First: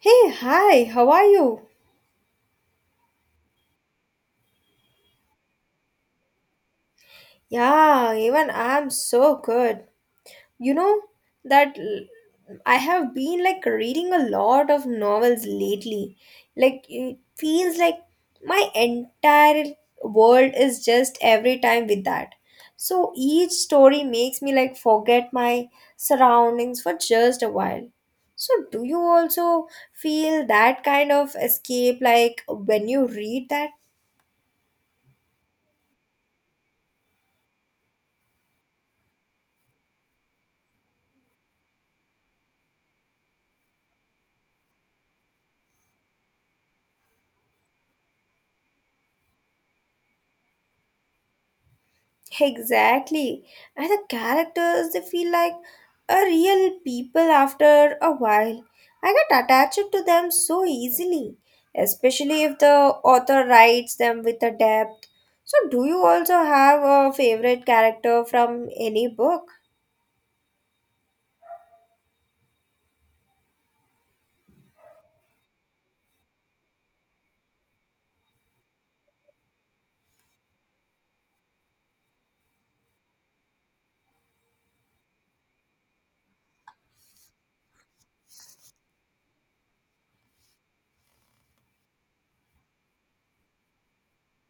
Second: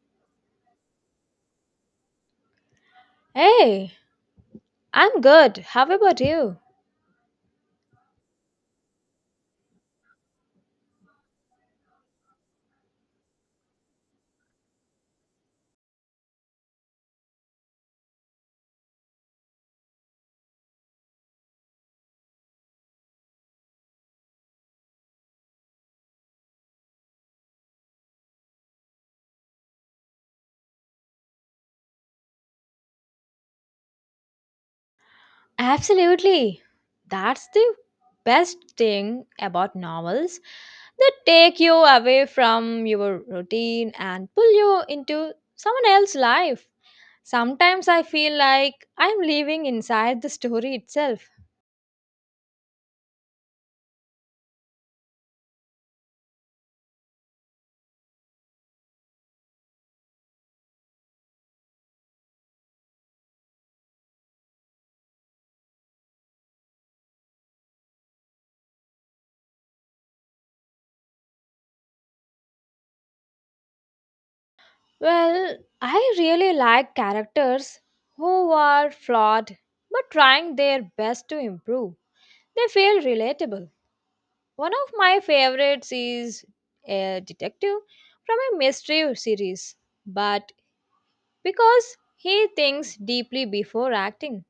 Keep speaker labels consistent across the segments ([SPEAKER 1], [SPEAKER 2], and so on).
[SPEAKER 1] Hey, hi, how are you?
[SPEAKER 2] Hey, I'm good. How about you?
[SPEAKER 1] Yeah, even I'm so good. You know that l- I have been like reading a lot of novels lately. Like it feels like my entire world is just every time with that. So each story makes me like forget my surroundings for just a while. So do you also feel that kind of escape like when you read that?
[SPEAKER 2] Absolutely. That's the best thing about novels. They take you away from your routine and pull you into someone else's life. Sometimes I feel like I'm living inside the story itself.
[SPEAKER 1] Exactly. And the characters, they feel like a real people after a while. I get attached to them so easily, especially if the author writes them with a depth. So, do you also have a favorite character from any book?
[SPEAKER 2] Well, I really like characters who are flawed but trying their best to improve. They feel relatable. One of my favorites is a detective from a mystery series, but because he thinks deeply before acting.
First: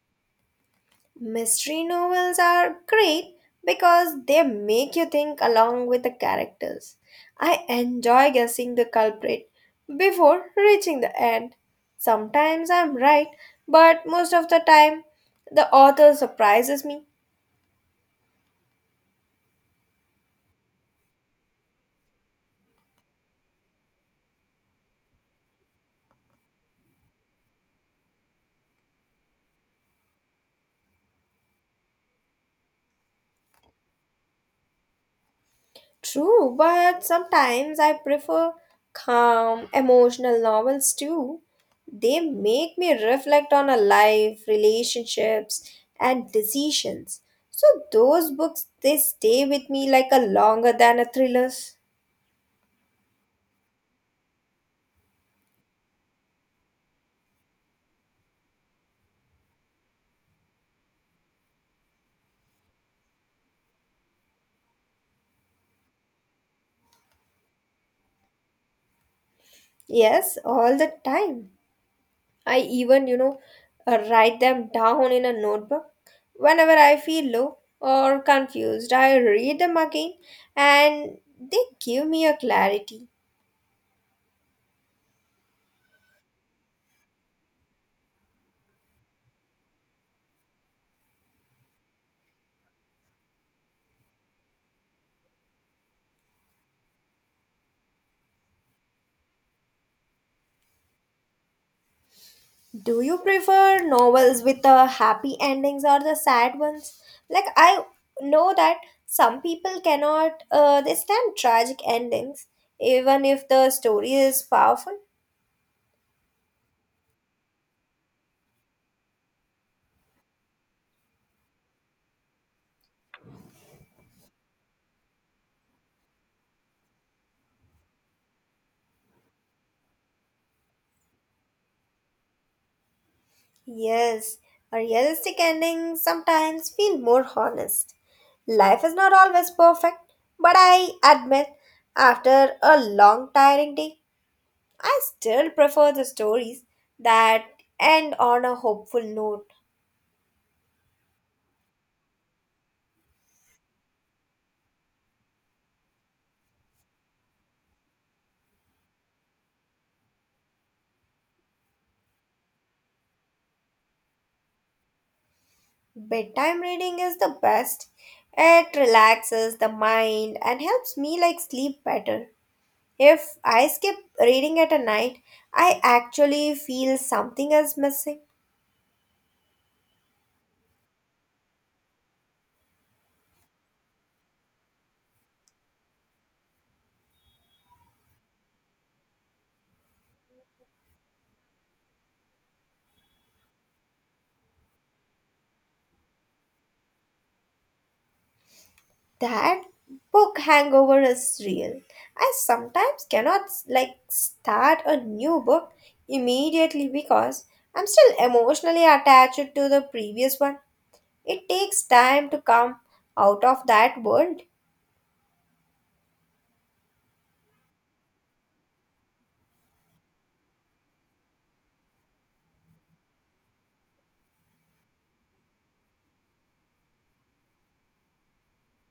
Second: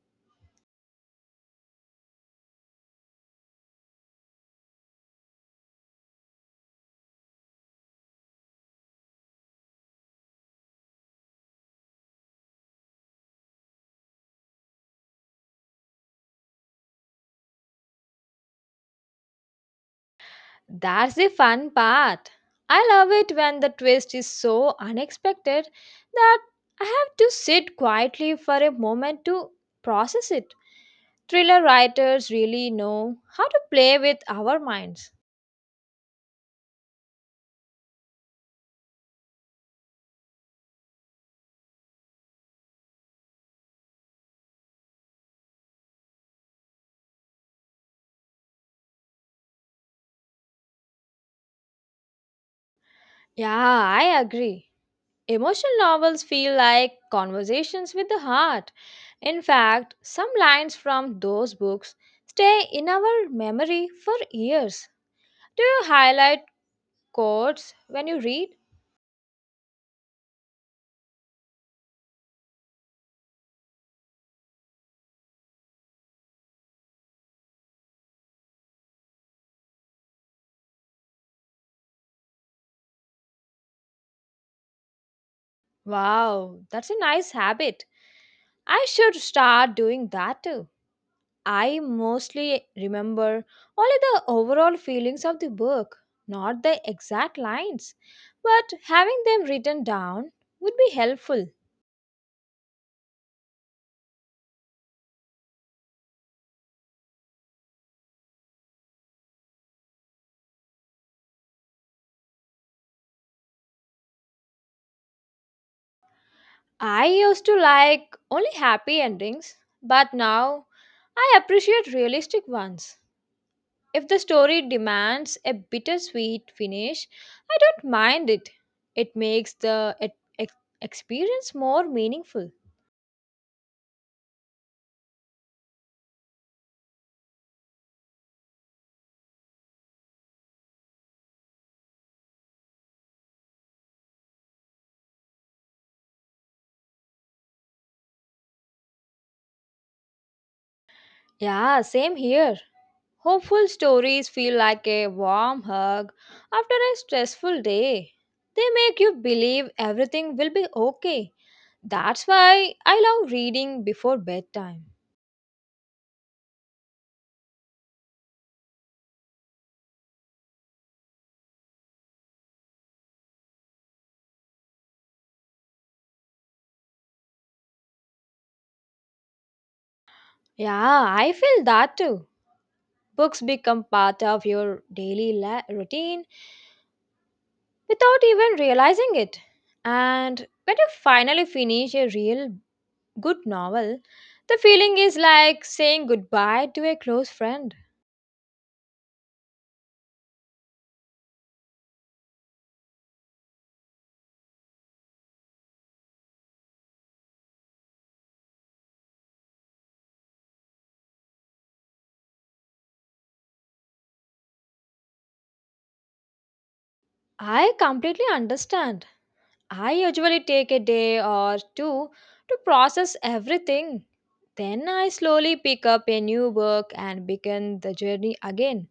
[SPEAKER 1] Mystery novels are great because they make you think along with the characters. I enjoy guessing the culprit before reaching the end. Sometimes I'm right, but most of the time the author surprises me.
[SPEAKER 2] That's the fun part. I love it when the twist is so unexpected that I have to sit quietly for a moment to process it. Thriller writers really know how to play with our minds.
[SPEAKER 1] True, but sometimes I prefer calm, emotional novels too. They make me reflect on a life, relationships, and decisions. So those books they stay with me like a longer than a thrillers.
[SPEAKER 2] Yeah, I agree. Emotional novels feel like conversations with the heart. In fact, some lines from those books stay in our memory for years. Do you highlight quotes when you read?
[SPEAKER 1] Yes, all the time. I even write them down in a notebook. Whenever I feel low or confused, I read them again and they give me a clarity.
[SPEAKER 2] Wow, that's a nice habit. I should start doing that too. I mostly remember only the overall feelings of the book, not the exact lines, but having them written down would be helpful.
[SPEAKER 1] Do you prefer novels with the happy endings or the sad ones? Like I know that some people cannot they stand tragic endings even if the story is powerful.
[SPEAKER 2] I used to like only happy endings, but now I appreciate realistic ones. If the story demands a bittersweet finish, I don't mind it. It makes the ex- experience more meaningful.
[SPEAKER 1] Yes, a realistic ending sometimes feel more honest. Life is not always perfect, but I admit after a long tiring day, I still prefer the stories that end on a hopeful note.
[SPEAKER 2] Yeah, same here. Hopeful stories feel like a warm hug after a stressful day. They make you believe everything will be okay. That's why I love reading before bedtime.
[SPEAKER 1] Bedtime reading is the best. It relaxes the mind and helps me like sleep better. If I skip reading at a night, I actually feel something is missing.
[SPEAKER 2] Yeah, I feel that too. Books become part of your daily routine without even realizing it. And when you finally finish a real good novel, the feeling is like saying goodbye to a close friend.
[SPEAKER 1] That book hangover is real. I sometimes cannot like start a new book immediately because I'm still emotionally attached to the previous one. It takes time to come out of that world.
[SPEAKER 2] I completely understand. I usually take a day or two to process everything. Then I slowly pick up a new book and begin the journey again.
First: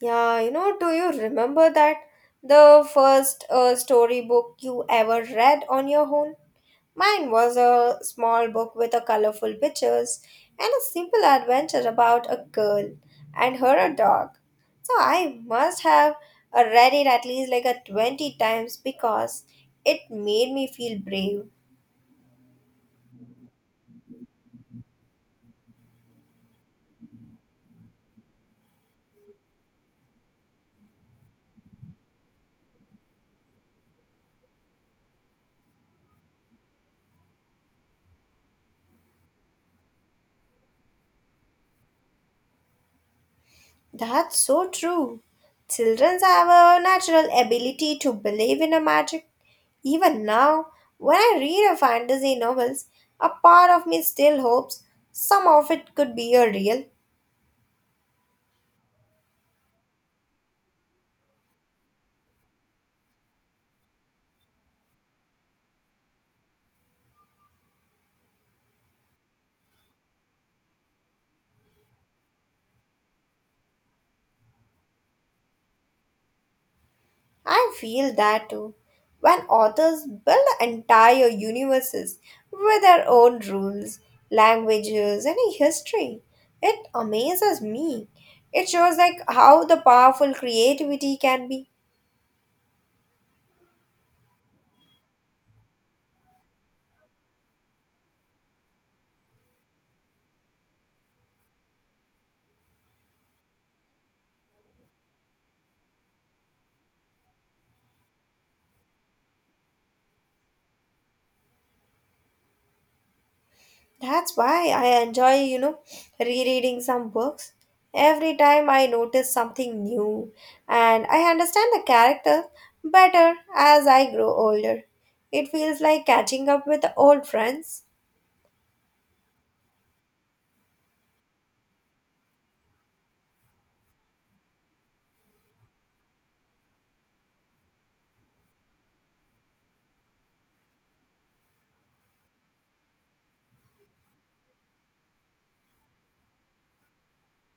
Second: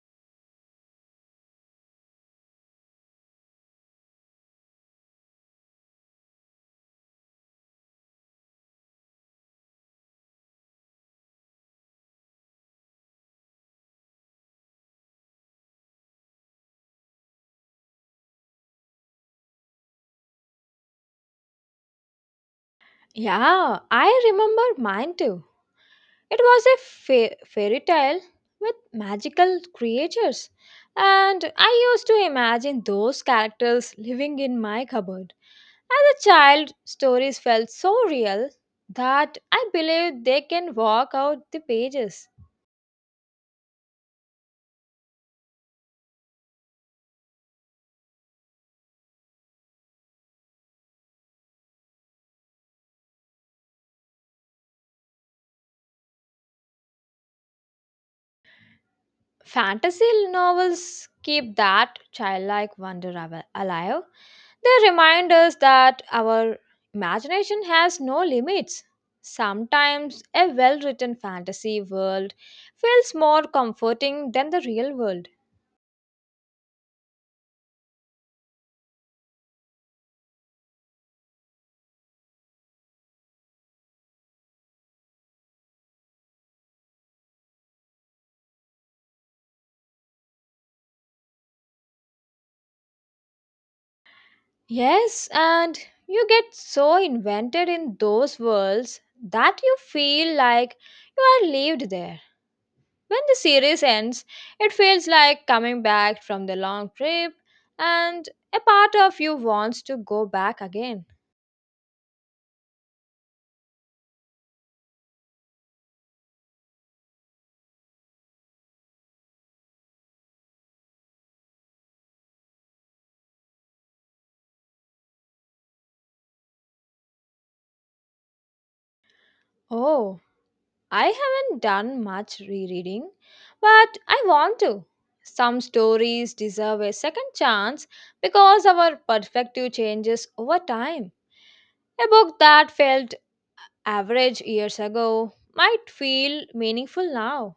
[SPEAKER 1] Yeah, do you remember that the first storybook you ever read on your own? Mine was a small book with a colorful pictures and a simple adventure about a girl and her a dog. So I must have read it at least like a 20 times because it made me feel brave.
[SPEAKER 2] Yeah, I remember mine too. It was a fairy tale with magical creatures, and I used to imagine those characters living in my cupboard. As a child, stories felt so real that I believe they can walk out the pages.
[SPEAKER 1] That's so true. Children have a natural ability to believe in a magic. Even now, when I read a fantasy novels, a part of me still hopes some of it could be a real.
[SPEAKER 2] Fantasy novels keep that childlike wonder alive. They remind us that our imagination has no limits. Sometimes a well written fantasy world feels more comforting than the real world.
[SPEAKER 1] I feel that too. When authors build entire universes with their own rules, languages, and history, it amazes me. It shows like how the powerful creativity can be.
[SPEAKER 2] Yes, and you get so invented in those worlds that you feel like you are lived there. When the series ends, it feels like coming back from the long trip, and a part of you wants to go back again.
[SPEAKER 1] That's why I enjoy rereading some books. Every time I notice something new and I understand the characters better as I grow older. It feels like catching up with old friends.
[SPEAKER 2] Oh, I haven't done much rereading, but I want to. Some stories deserve a second chance because our perspective changes over time. A book that felt average years ago might feel meaningful now.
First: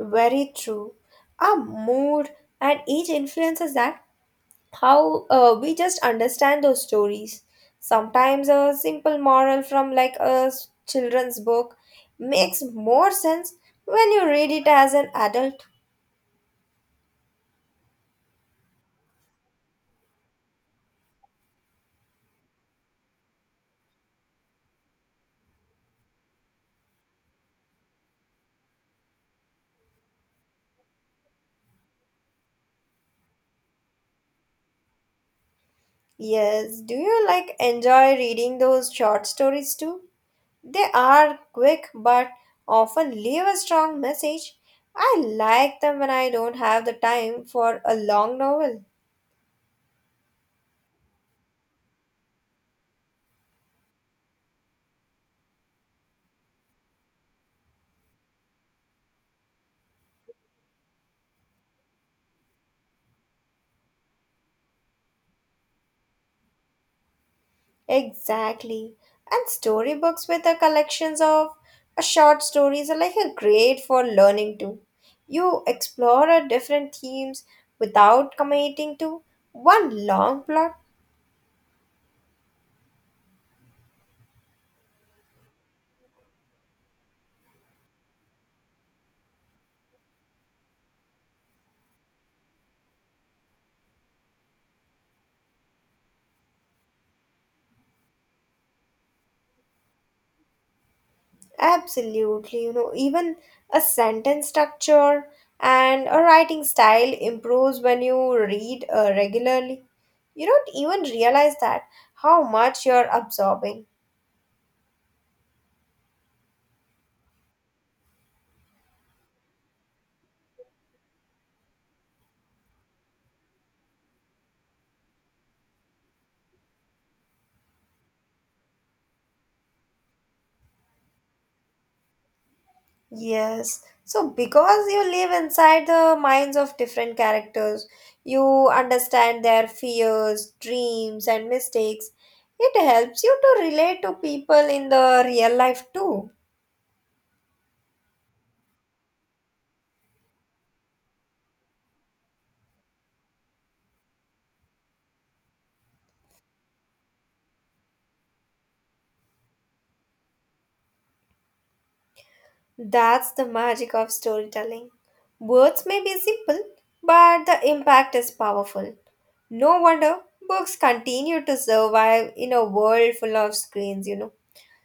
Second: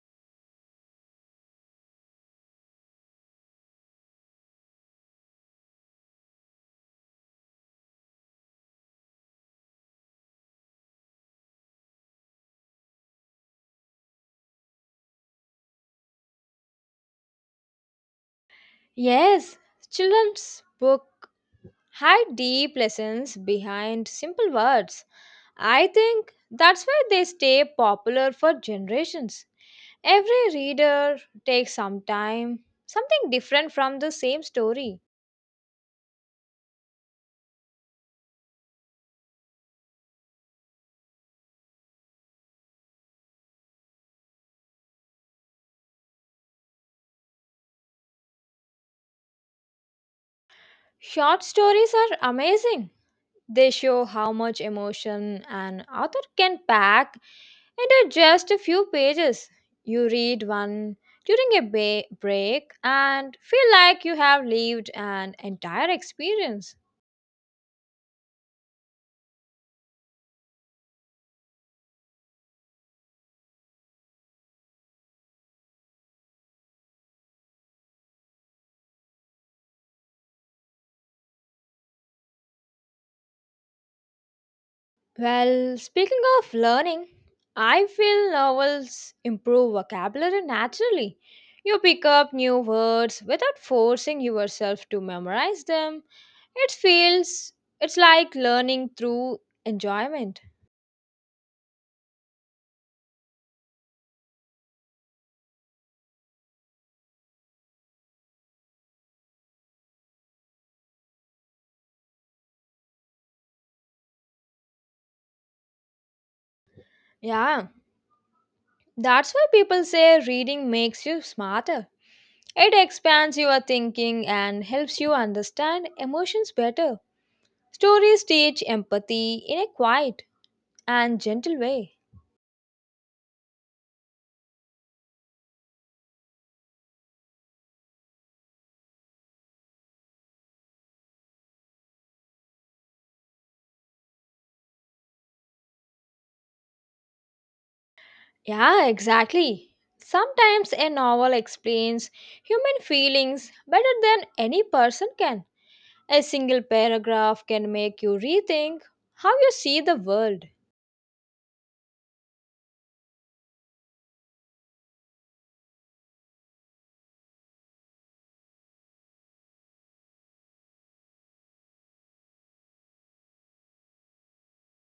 [SPEAKER 1] Very true. Our mood and age influences that how we just understand those stories. Sometimes a simple moral from like a children's book makes more sense when you read it as an adult.
[SPEAKER 2] Yes, children's book hide deep lessons behind simple words. I think that's why they stay popular for generations. Every reader takes some time, something different from the same story.
[SPEAKER 1] Yes, do you like enjoy reading those short stories too? They are quick but often leave a strong message. I like them when I don't have the time for a long novel.
[SPEAKER 2] Short stories are amazing. They show how much emotion an author can pack into just a few pages. You read one during a break and feel like you have lived an entire experience.
[SPEAKER 1] Exactly. And storybooks with the collections of short stories are like a great for learning too. You explore a different themes without committing to one long plot.
[SPEAKER 2] Well, speaking of learning, I feel novels improve vocabulary naturally. You pick up new words without forcing yourself to memorize them. It feels it's like learning through enjoyment.
[SPEAKER 1] Absolutely, even a sentence structure and a writing style improves when you read regularly. You don't even realize that how much you're absorbing.
[SPEAKER 2] Yeah, that's why people say reading makes you smarter. It expands your thinking and helps you understand emotions better. Stories teach empathy in a quiet and gentle way.
[SPEAKER 1] Yes, so because you live inside the minds of different characters, you understand their fears, dreams, and mistakes. It helps you to relate to people in the real life too.
[SPEAKER 2] Yeah, exactly. Sometimes a novel explains human feelings better than any person can. A single paragraph can make you rethink how you see the world.
[SPEAKER 1] That's the magic of storytelling. Words may be simple, but the impact is powerful. No wonder books continue to survive in a world full of screens.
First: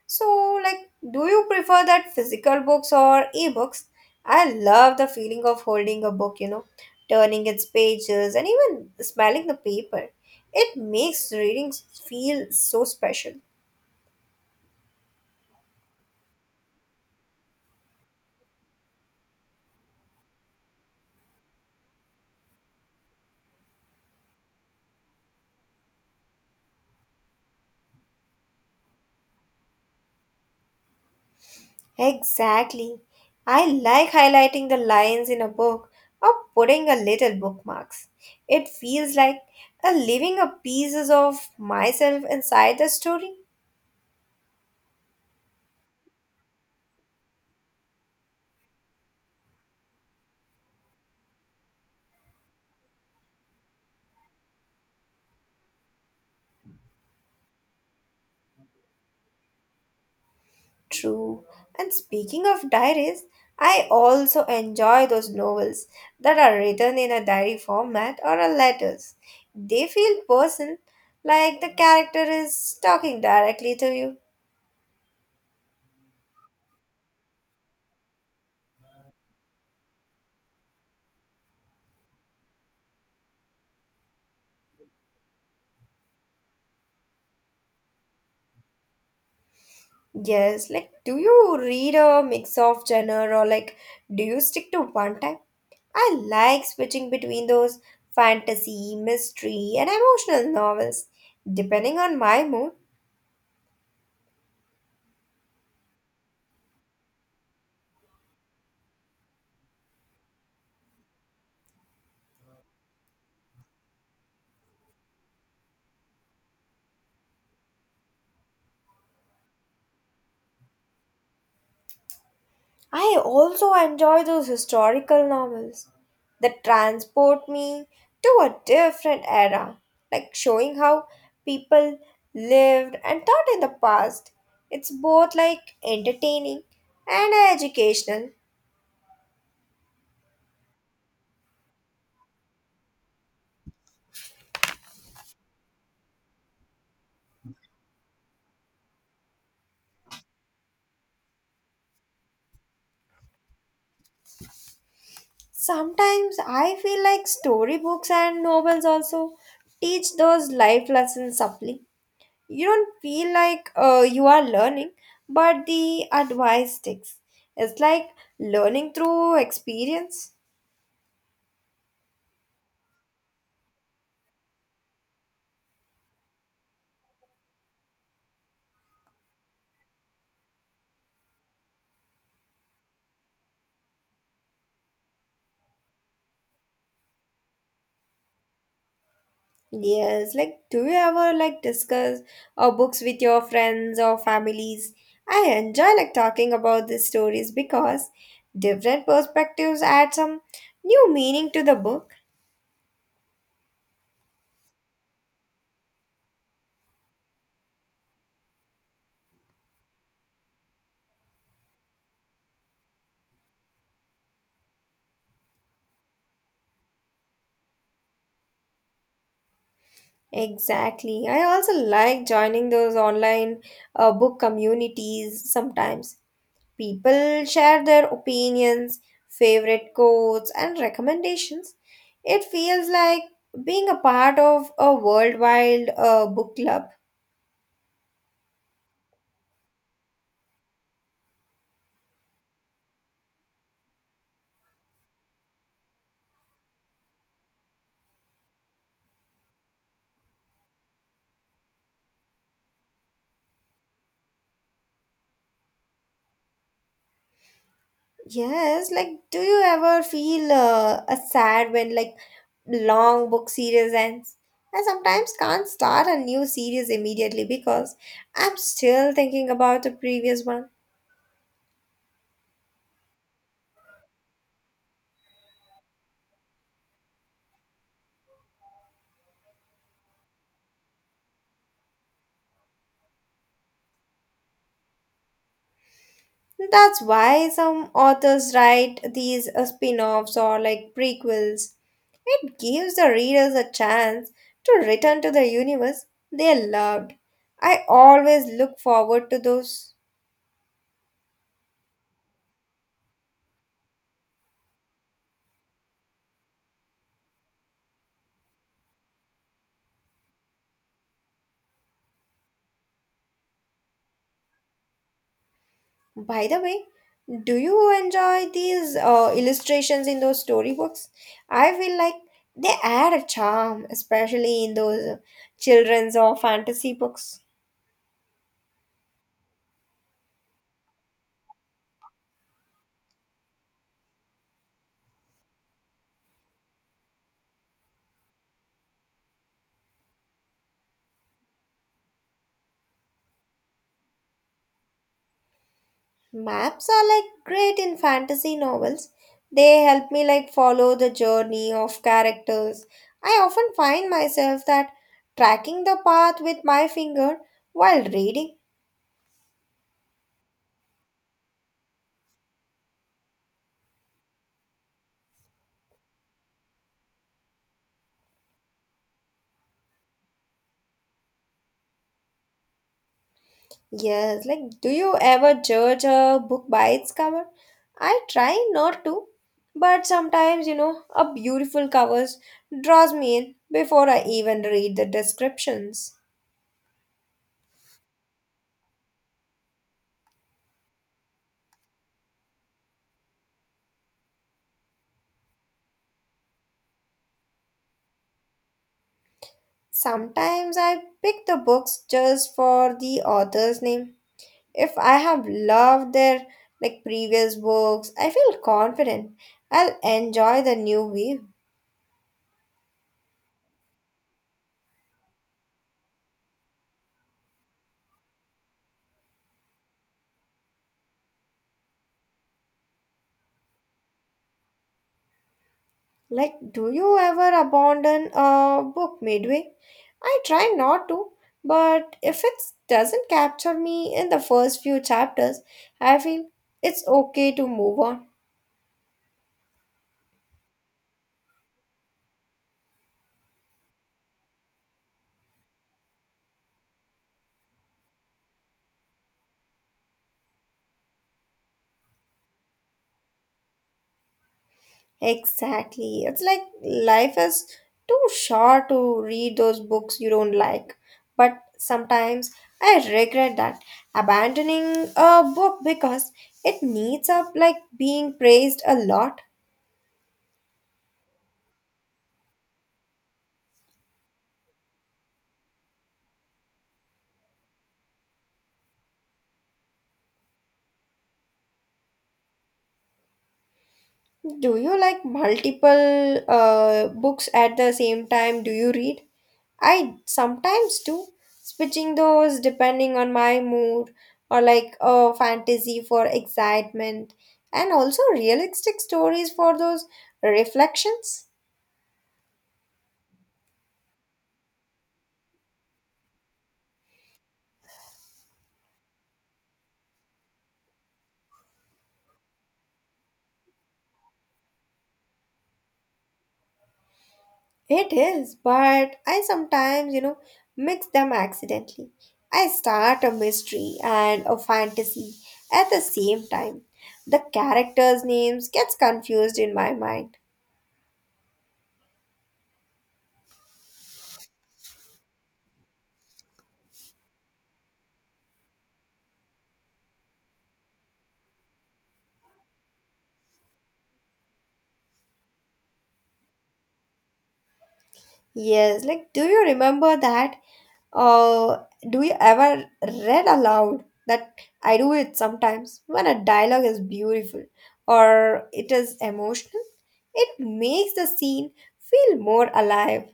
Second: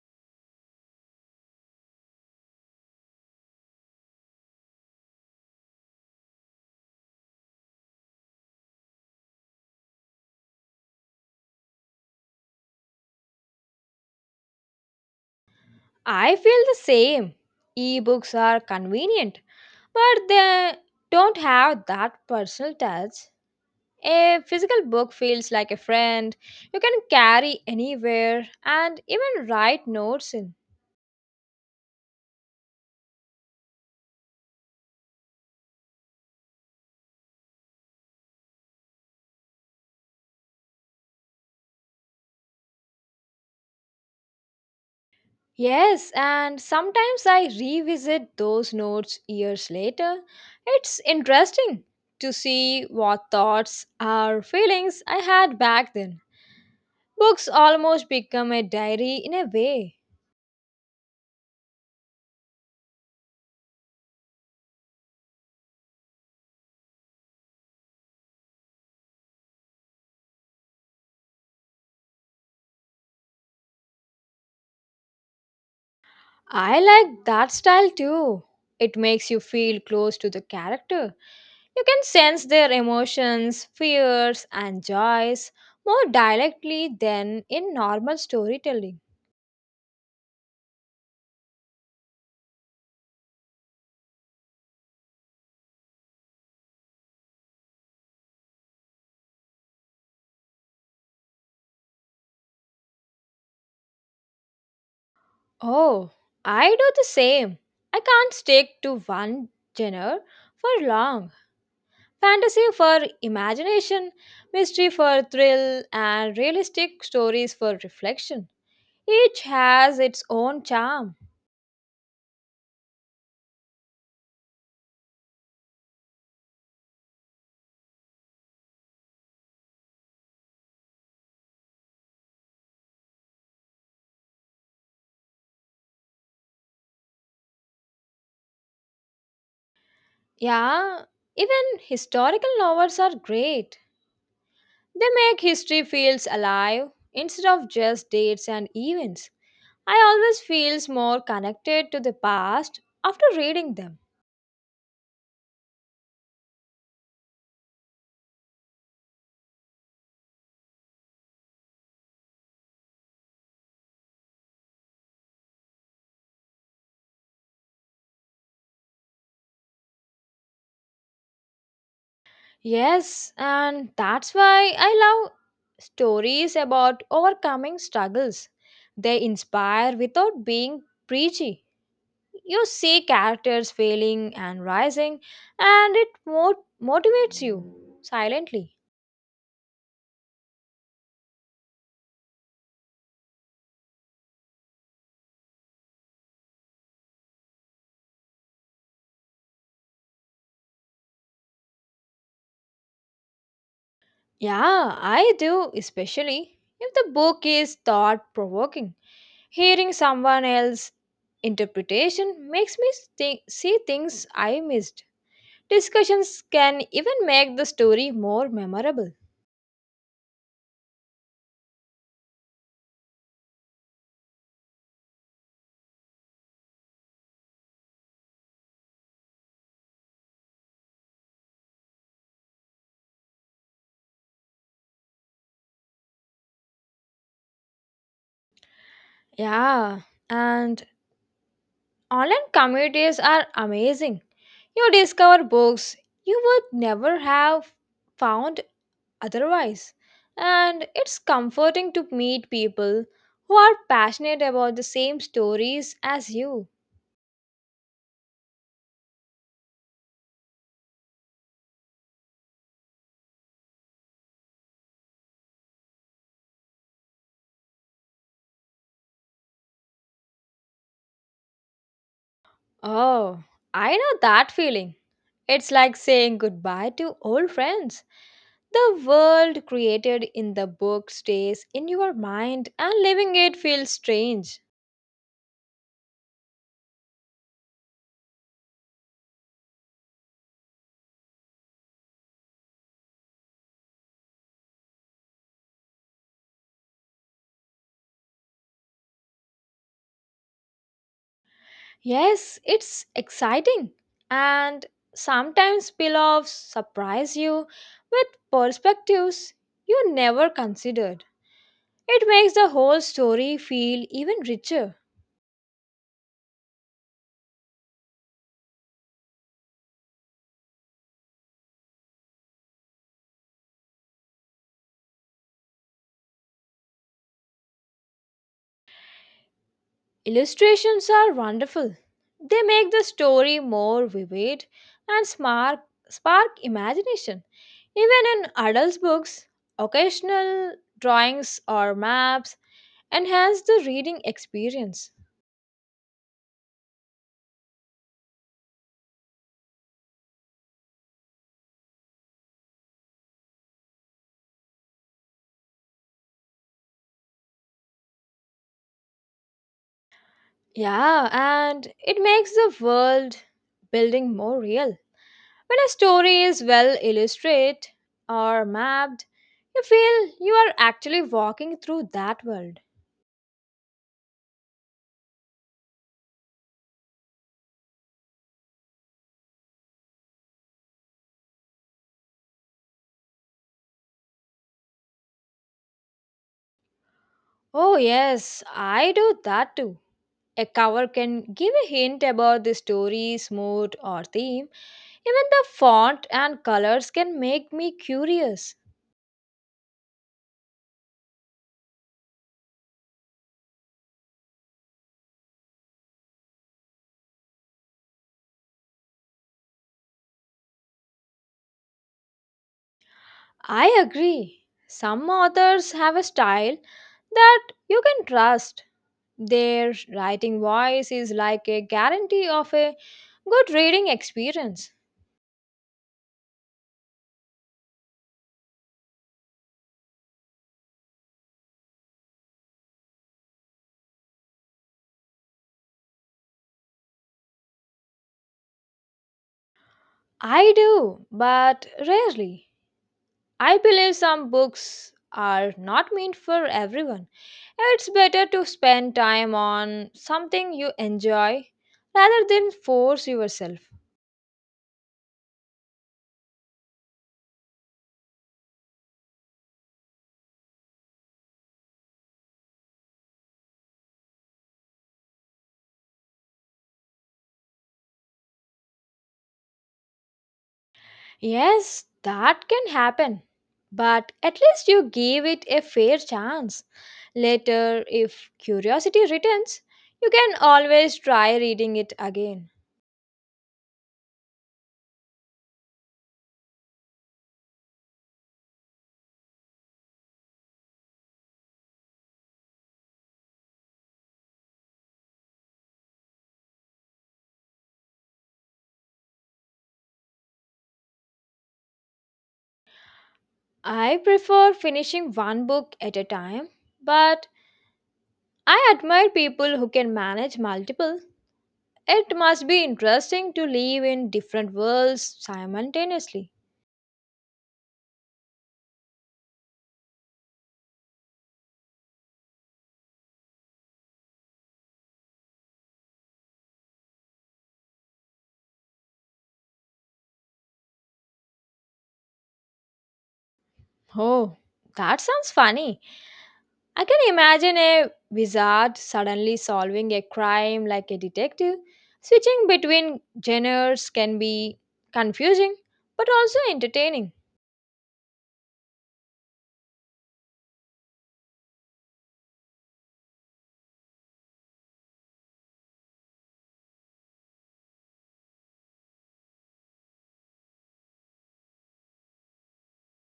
[SPEAKER 1] So, like, do you prefer that physical books or ebooks? I love the feeling of holding a book, turning its pages and even smelling the paper. It makes reading feel so special.
[SPEAKER 2] I feel the same. Ebooks are convenient, but they don't have that personal touch. A physical book feels like a friend you can carry anywhere and even write notes in.
[SPEAKER 1] Exactly. I like highlighting the lines in a book or putting a little bookmarks. It feels like a living a pieces of myself inside the story.
[SPEAKER 2] Yes, and sometimes I revisit those notes years later. It's interesting to see what thoughts or feelings I had back then. Books almost become a diary in a way.
[SPEAKER 1] True. And speaking of diaries, I also enjoy those novels that are written in a diary format or a letters. They feel personal, like the character is talking directly to you.
[SPEAKER 2] I like that style too. It makes you feel close to the character. You can sense their emotions, fears, and joys more directly than in normal storytelling.
[SPEAKER 1] Yes, like do you read a mix of genre or like do you stick to one type? I like switching between those fantasy, mystery, and emotional novels. Depending on my mood,
[SPEAKER 2] Oh, I do the same. I can't stick to one genre for long. Fantasy for imagination, mystery for thrill, and realistic stories for reflection. Each has its own charm.
[SPEAKER 1] I also enjoy those historical novels that transport me to a different era, like showing how people lived and thought in the past. It's both like entertaining and educational.
[SPEAKER 2] Yeah, even historical novels are great. They make history feels alive instead of just dates and events. I always feels more connected to the past after reading them.
[SPEAKER 1] Sometimes I feel like storybooks and novels also teach those life lessons subtly. You don't feel like you are learning, but the advice sticks. It's like learning through experience.
[SPEAKER 2] Yes, and that's why I love stories about overcoming struggles. They inspire without being preachy. You see characters failing and rising, and it motivates you silently.
[SPEAKER 1] Yes, like do you ever like discuss books with your friends or families? I enjoy like talking about these stories because different perspectives add some new meaning to the book.
[SPEAKER 2] Yeah, I do, especially if the book is thought provoking. Hearing someone else's interpretation makes me see things I missed. Discussions can even make the story more memorable.
[SPEAKER 1] Exactly. I also like joining those online book communities sometimes. People share their opinions, favorite quotes, and recommendations. It feels like being a part of a worldwide book club.
[SPEAKER 2] Yeah, and online communities are amazing. You discover books you would never have found otherwise. And it's comforting to meet people who are passionate about the same stories as you.
[SPEAKER 1] Yes, like do you ever feel a sad when like long book series ends? I sometimes can't start a new series immediately because I'm still thinking about the previous one.
[SPEAKER 2] Oh, I know that feeling. It's like saying goodbye to old friends. The world created in the book stays in your mind, and living it feels strange.
[SPEAKER 1] That's why some authors write these spin offs or like prequels. It gives the readers a chance to return to the universe they loved. I always look forward to those.
[SPEAKER 2] Yes, it's exciting, and sometimes pillows surprise you with perspectives you never considered. It makes the whole story feel even richer.
[SPEAKER 1] By the way, do you enjoy these illustrations in those storybooks? I feel like they add a charm, especially in those children's or fantasy books.
[SPEAKER 2] Illustrations are wonderful. They make the story more vivid and spark imagination. Even in adults' books, occasional drawings or maps enhance the reading experience.
[SPEAKER 1] Maps are like great in fantasy novels. They help me like follow the journey of characters. I often find myself that tracking the path with my finger while reading.
[SPEAKER 2] Yeah, and it makes the world building more real. When a story is well illustrated or mapped, you feel you are actually walking through that world.
[SPEAKER 1] Yes, like do you ever judge a book by its cover? I try not to, but sometimes a beautiful cover draws me in before I even read the descriptions.
[SPEAKER 2] Oh, yes, I do that too. A cover can give a hint about the story's mood or theme. Even the font and colors can make me curious.
[SPEAKER 1] Sometimes I pick the books just for the author's name. If I have loved their like previous books, I feel confident I'll enjoy the new wave.
[SPEAKER 2] I agree. Some authors have a style that you can trust. Their writing voice is like a guarantee of a good reading experience.
[SPEAKER 1] Like, do you ever abandon a book midway? I try not to, but if it doesn't capture me in the first few chapters, I feel it's okay to move on.
[SPEAKER 2] I do, but rarely. I believe some books are not meant for everyone. It's better to spend time on something you enjoy rather than force yourself.
[SPEAKER 1] Exactly. It's like life is too short to read those books you don't like. But sometimes I regret that abandoning a book because it needs up like being praised a lot.
[SPEAKER 2] Yes, that can happen. But at least you give it a fair chance. Later, if curiosity returns, you can always try reading it again.
[SPEAKER 1] Do you like multiple books at the same time? Do you read? I sometimes do switching those depending on my mood or like a fantasy for excitement and also realistic stories for those reflections.
[SPEAKER 2] I prefer finishing one book at a time, but I admire people who can manage multiple. It must be interesting to live in different worlds simultaneously.
[SPEAKER 1] It is, but I sometimes mix them accidentally. I start a mystery and a fantasy at the same time. The characters' names gets confused in my mind.
[SPEAKER 2] Oh, that sounds funny. I can imagine a wizard suddenly solving a crime like a detective. Switching between genres can be confusing but also entertaining.
[SPEAKER 1] Yes, Uh, do you ever read aloud? That I do it sometimes when a dialogue is beautiful or it is emotional. It makes the scene feel more alive.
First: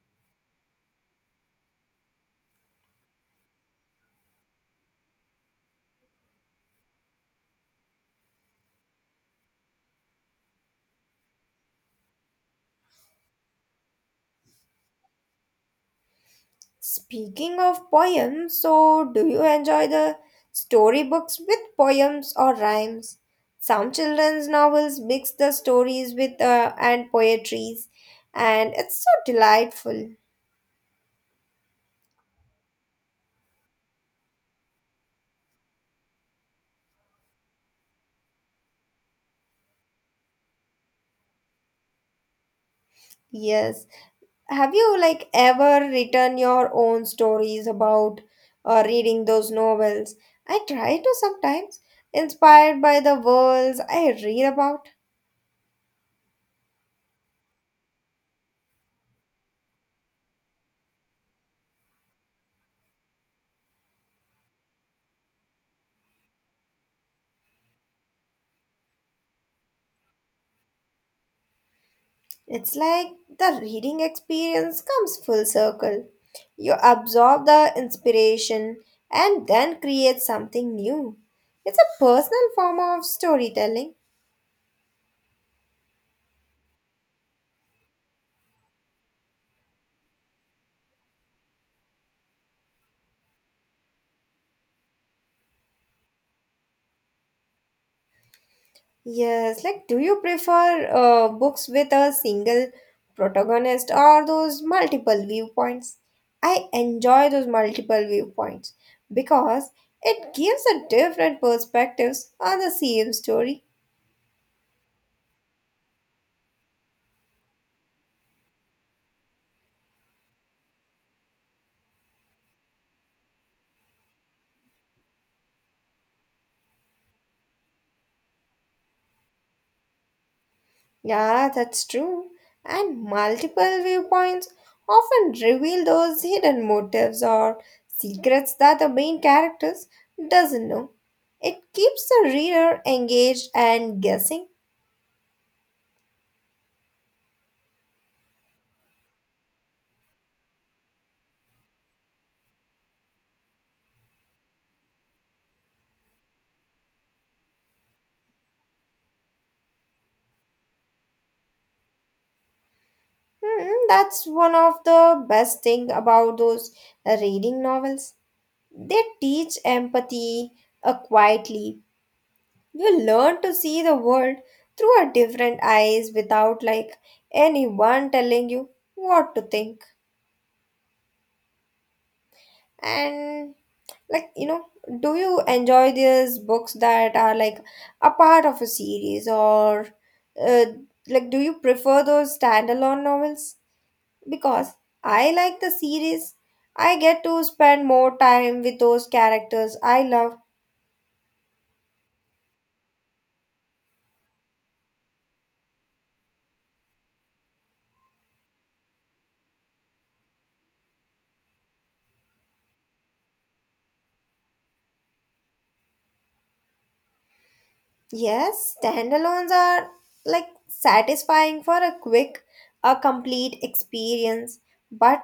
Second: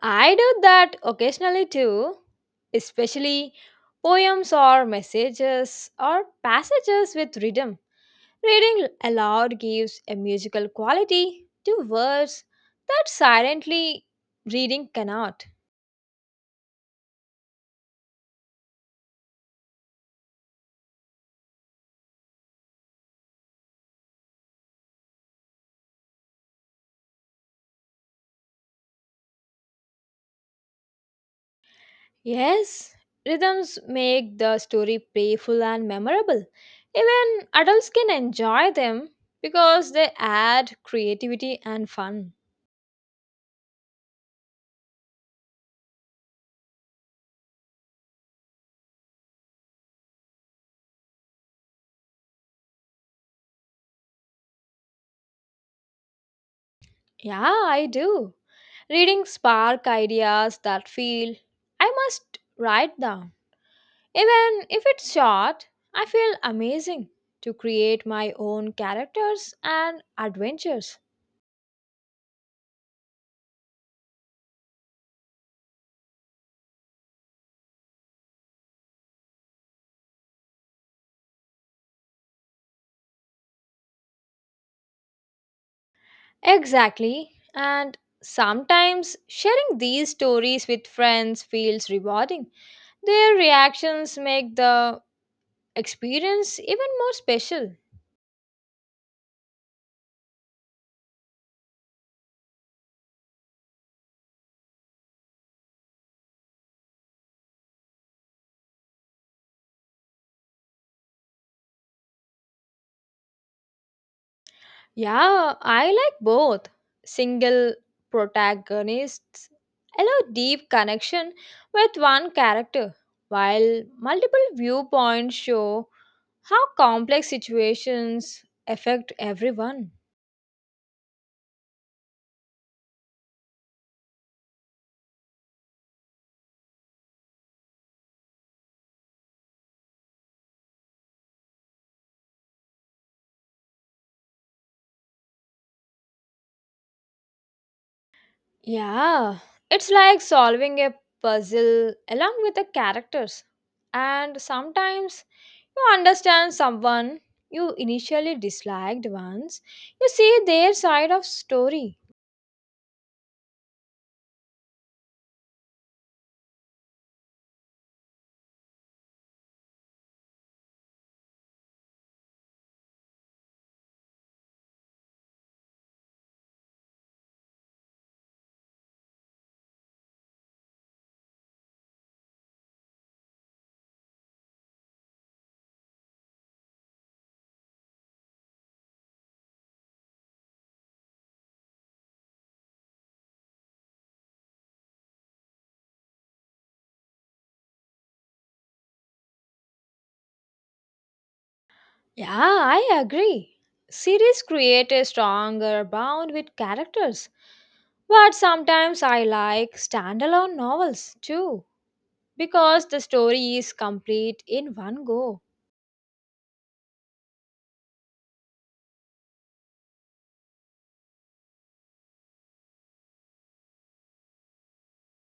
[SPEAKER 2] I do that occasionally too, especially poems or messages or passages with rhythm. Reading aloud gives a musical quality to words that silently reading cannot.
[SPEAKER 1] Speaking of poems, so do you enjoy the storybooks with poems or rhymes? Some children's novels mix the stories with and poetries, and it's so delightful.
[SPEAKER 2] Yes, rhythms make the story playful and memorable. Even adults can enjoy them because they add creativity and fun.
[SPEAKER 1] Yes. Have you like ever written your own stories about reading those novels? I try to sometimes, inspired by the worlds I read about.
[SPEAKER 2] Yeah, I do. Reading spark ideas that feel I must write down. Even if it's short, I feel amazing to create my own characters and adventures.
[SPEAKER 1] It's like the reading experience comes full circle. You absorb the inspiration and then create something new. It's a personal form of storytelling.
[SPEAKER 2] Exactly. And sometimes sharing these stories with friends feels rewarding. Their reactions make the experience even more special.
[SPEAKER 1] Yes, like do you prefer books with a single protagonist or those multiple viewpoints? I enjoy those multiple viewpoints because it gives a different perspectives on the same story.
[SPEAKER 2] Yeah, I like both. Single protagonists allow deep connection with one character, while multiple viewpoints show how complex situations affect everyone.
[SPEAKER 1] Yeah, that's true. And multiple viewpoints often reveal those hidden motives or secrets that the main characters doesn't know. It keeps the reader engaged and guessing.
[SPEAKER 2] Yeah, it's like solving a puzzle along with the characters. And sometimes you understand someone you initially disliked once you see their side of story.
[SPEAKER 1] Hmm, that's one of the best thing about those reading novels. They teach empathy quietly. You learn to see the world through a different eyes without like anyone telling you what to think. And like do you enjoy these books that are like a part of a series or uh, like do you prefer those standalone novels? Because I like the series. I get to spend more time with those characters I love.
[SPEAKER 2] Yeah, I agree. Series create a stronger bond with characters. But sometimes I like standalone novels too, because the story is complete in one go.
[SPEAKER 1] Yes, standalones are like satisfying for a quick, a complete experience, but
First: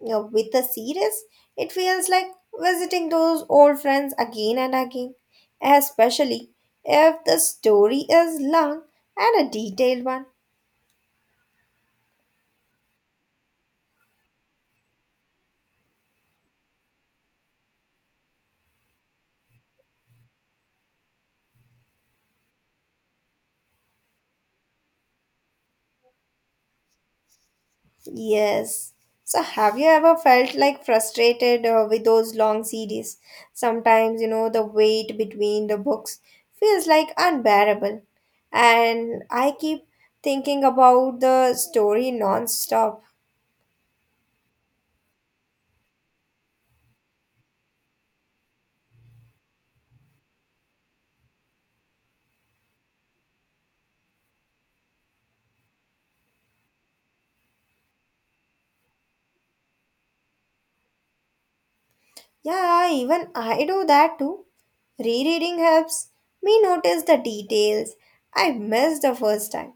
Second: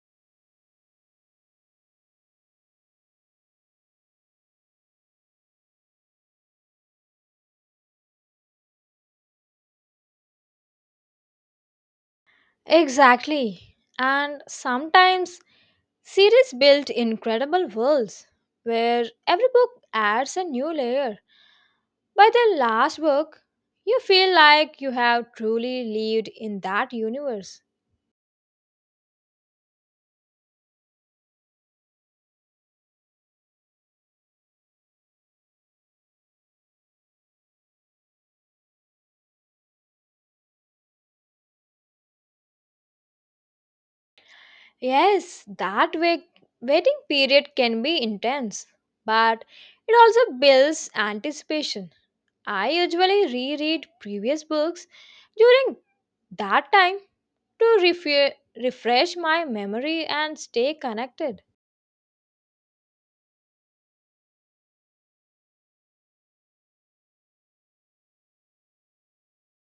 [SPEAKER 1] with a series, it feels like visiting those old friends again and again, especially if the story is long and a detailed one.
[SPEAKER 2] Exactly. And sometimes series build incredible worlds where every book adds a new layer. By the last book, you feel like you have truly lived in that universe.
[SPEAKER 1] Yes. So, have you ever felt like frustrated with those long series? Sometimes, the wait between the books feels like unbearable. And I keep thinking about the story nonstop.
[SPEAKER 2] Yes, that waiting period can be intense, but it also builds anticipation. I usually reread previous books during that time to refresh my memory and stay connected.
[SPEAKER 1] Yeah, even I do that too. Rereading helps me notice the details I missed the first time.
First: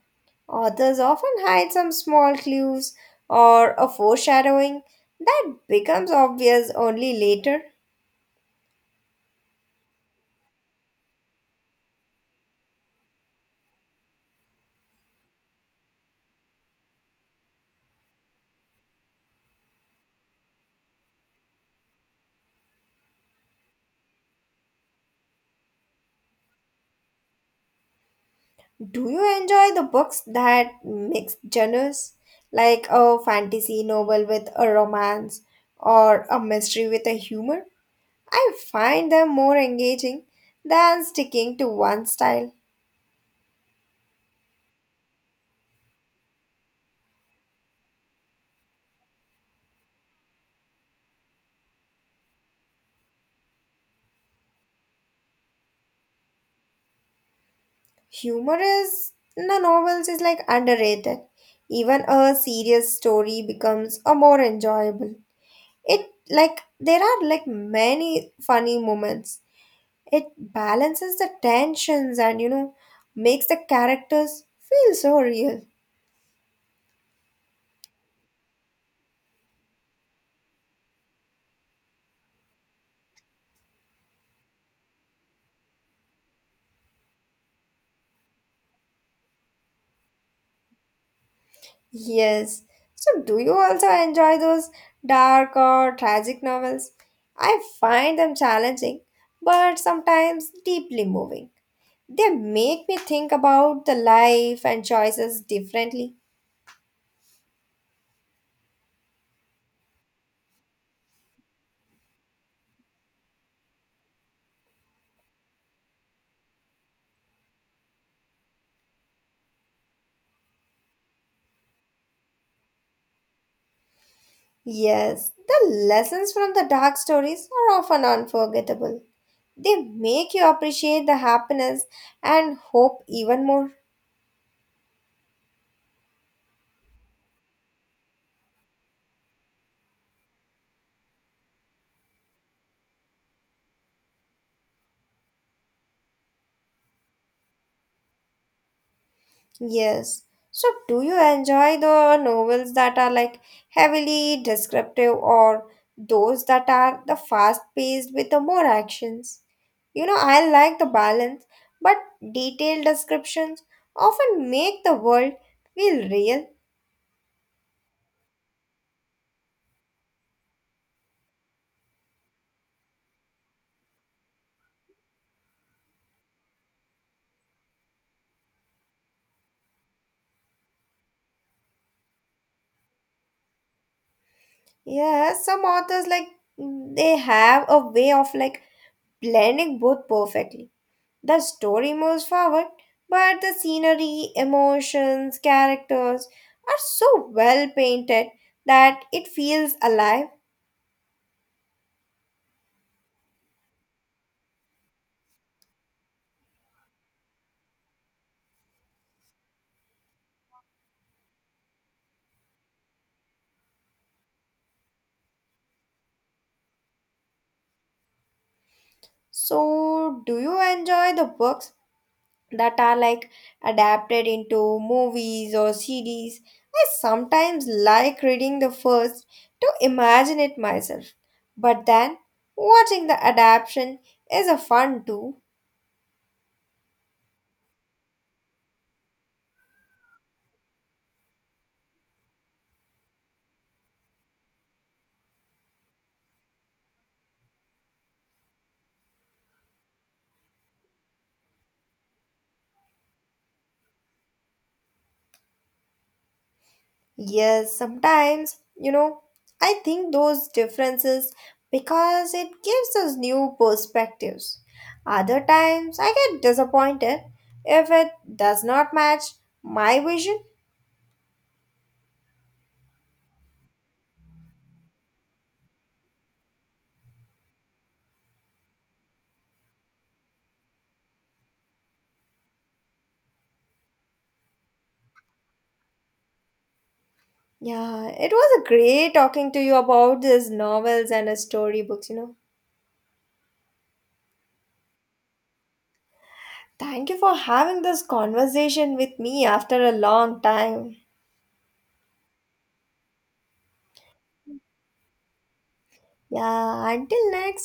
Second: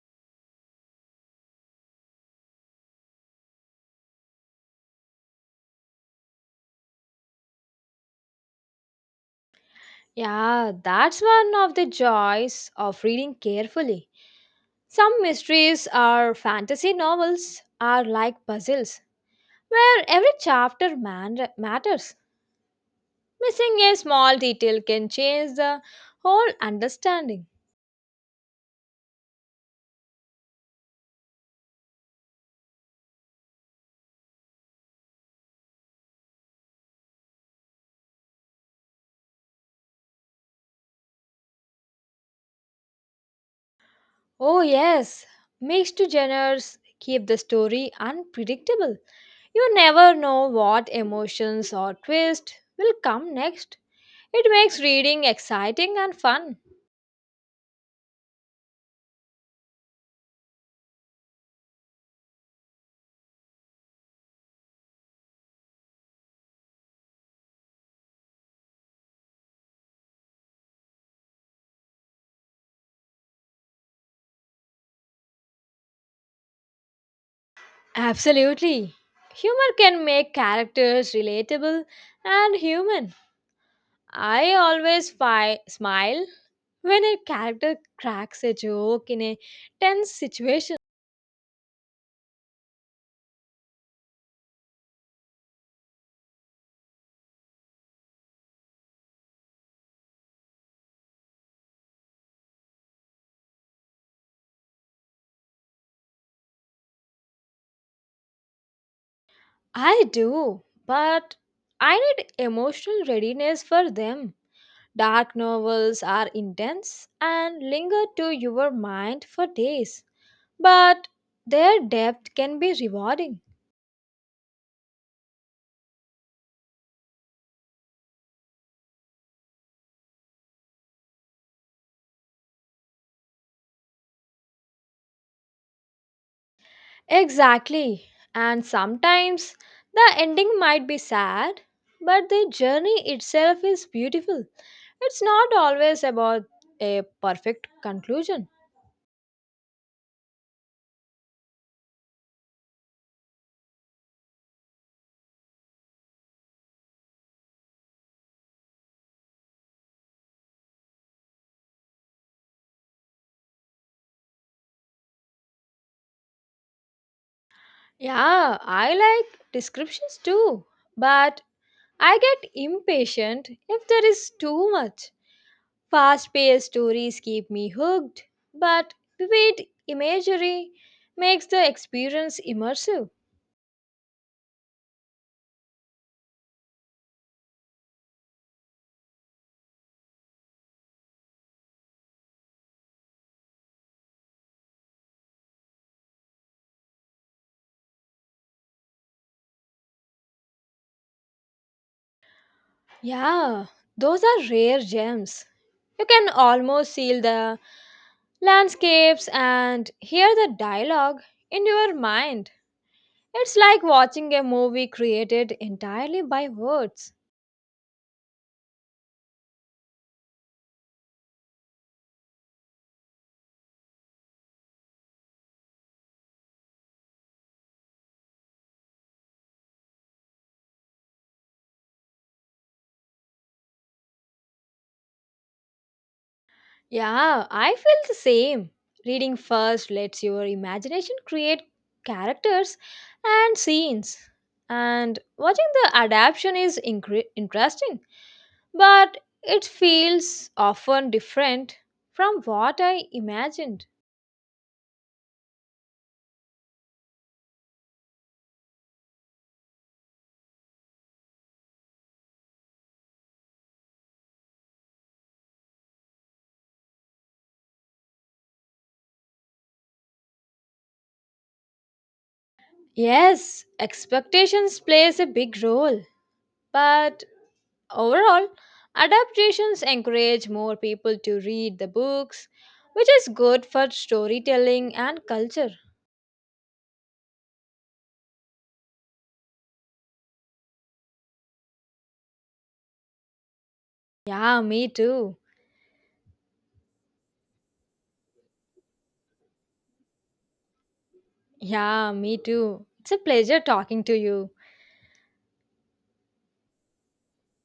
[SPEAKER 1] Authors often hide some small clues or a foreshadowing that becomes obvious only later.
[SPEAKER 2] Yeah, that's one of the joys of reading carefully. Some mysteries or fantasy novels are like puzzles where every chapter matters. Missing a small detail can change the whole understanding.
[SPEAKER 1] Do you enjoy the books that mix genres, like a fantasy novel with a romance or a mystery with a humor? I find them more engaging than sticking to one style.
[SPEAKER 2] Oh, yes, mixed genres keep the story unpredictable. You never know what emotions or twist will come next. It makes reading exciting and fun.
[SPEAKER 1] Humor is in the novels is like underrated. Even a serious story becomes a more enjoyable. It like there are like many funny moments. It balances the tensions and makes the characters feel so real.
[SPEAKER 2] Absolutely. Humor can make characters relatable and human. I always smile when a character cracks a joke in a tense situation.
[SPEAKER 1] Yes. So do you also enjoy those dark or tragic novels? I find them challenging, but sometimes deeply moving. They make me think about the life and choices differently.
[SPEAKER 2] I do, but I need emotional readiness for them. Dark novels are intense and linger to your mind for days, but their depth can be rewarding.
[SPEAKER 1] Yes, the lessons from the dark stories are often unforgettable. They make you appreciate the happiness and hope even more.
[SPEAKER 2] Exactly, and sometimes the ending might be sad, but the journey itself is beautiful. It's not always about a perfect conclusion.
[SPEAKER 1] Yes. So, do you enjoy the novels that are like heavily descriptive or those that are the fast paced with the more actions? I like the balance, but detailed descriptions often make the world feel real.
[SPEAKER 2] Yeah, I like descriptions too, but I get impatient if there is too much. Fast paced stories keep me hooked, but vivid imagery makes the experience immersive.
[SPEAKER 1] Yeah, some authors like they have a way of like blending both perfectly. The story moves forward, but the scenery, emotions, characters are so well painted that it feels alive.
[SPEAKER 2] Yeah, those are rare gems. You can almost see the landscapes and hear the dialogue in your mind. It's like watching a movie created entirely by words.
[SPEAKER 1] So, do you enjoy the books that are like adapted into movies or series? I sometimes like reading the first to imagine it myself, but then watching the adaptation is a fun too.
[SPEAKER 2] Yeah, I feel the same. Reading first lets your imagination create characters and scenes. And watching the adaptation is interesting, but it feels often different from what I imagined.
[SPEAKER 1] Yes, sometimes, I think those differences because it gives us new perspectives. Other times, I get disappointed if it does not match my vision.
[SPEAKER 2] Yes, expectations plays a big role, but overall, adaptations encourage more people to read the books, which is good for storytelling and culture.
[SPEAKER 1] Yeah, it was a great talking to you about these novels and storybooks.
[SPEAKER 2] Yeah, me too.
[SPEAKER 1] Thank you for having this conversation with me after a long time.
[SPEAKER 2] Yeah, me too. It's a pleasure talking to you.
[SPEAKER 1] Yeah, until next.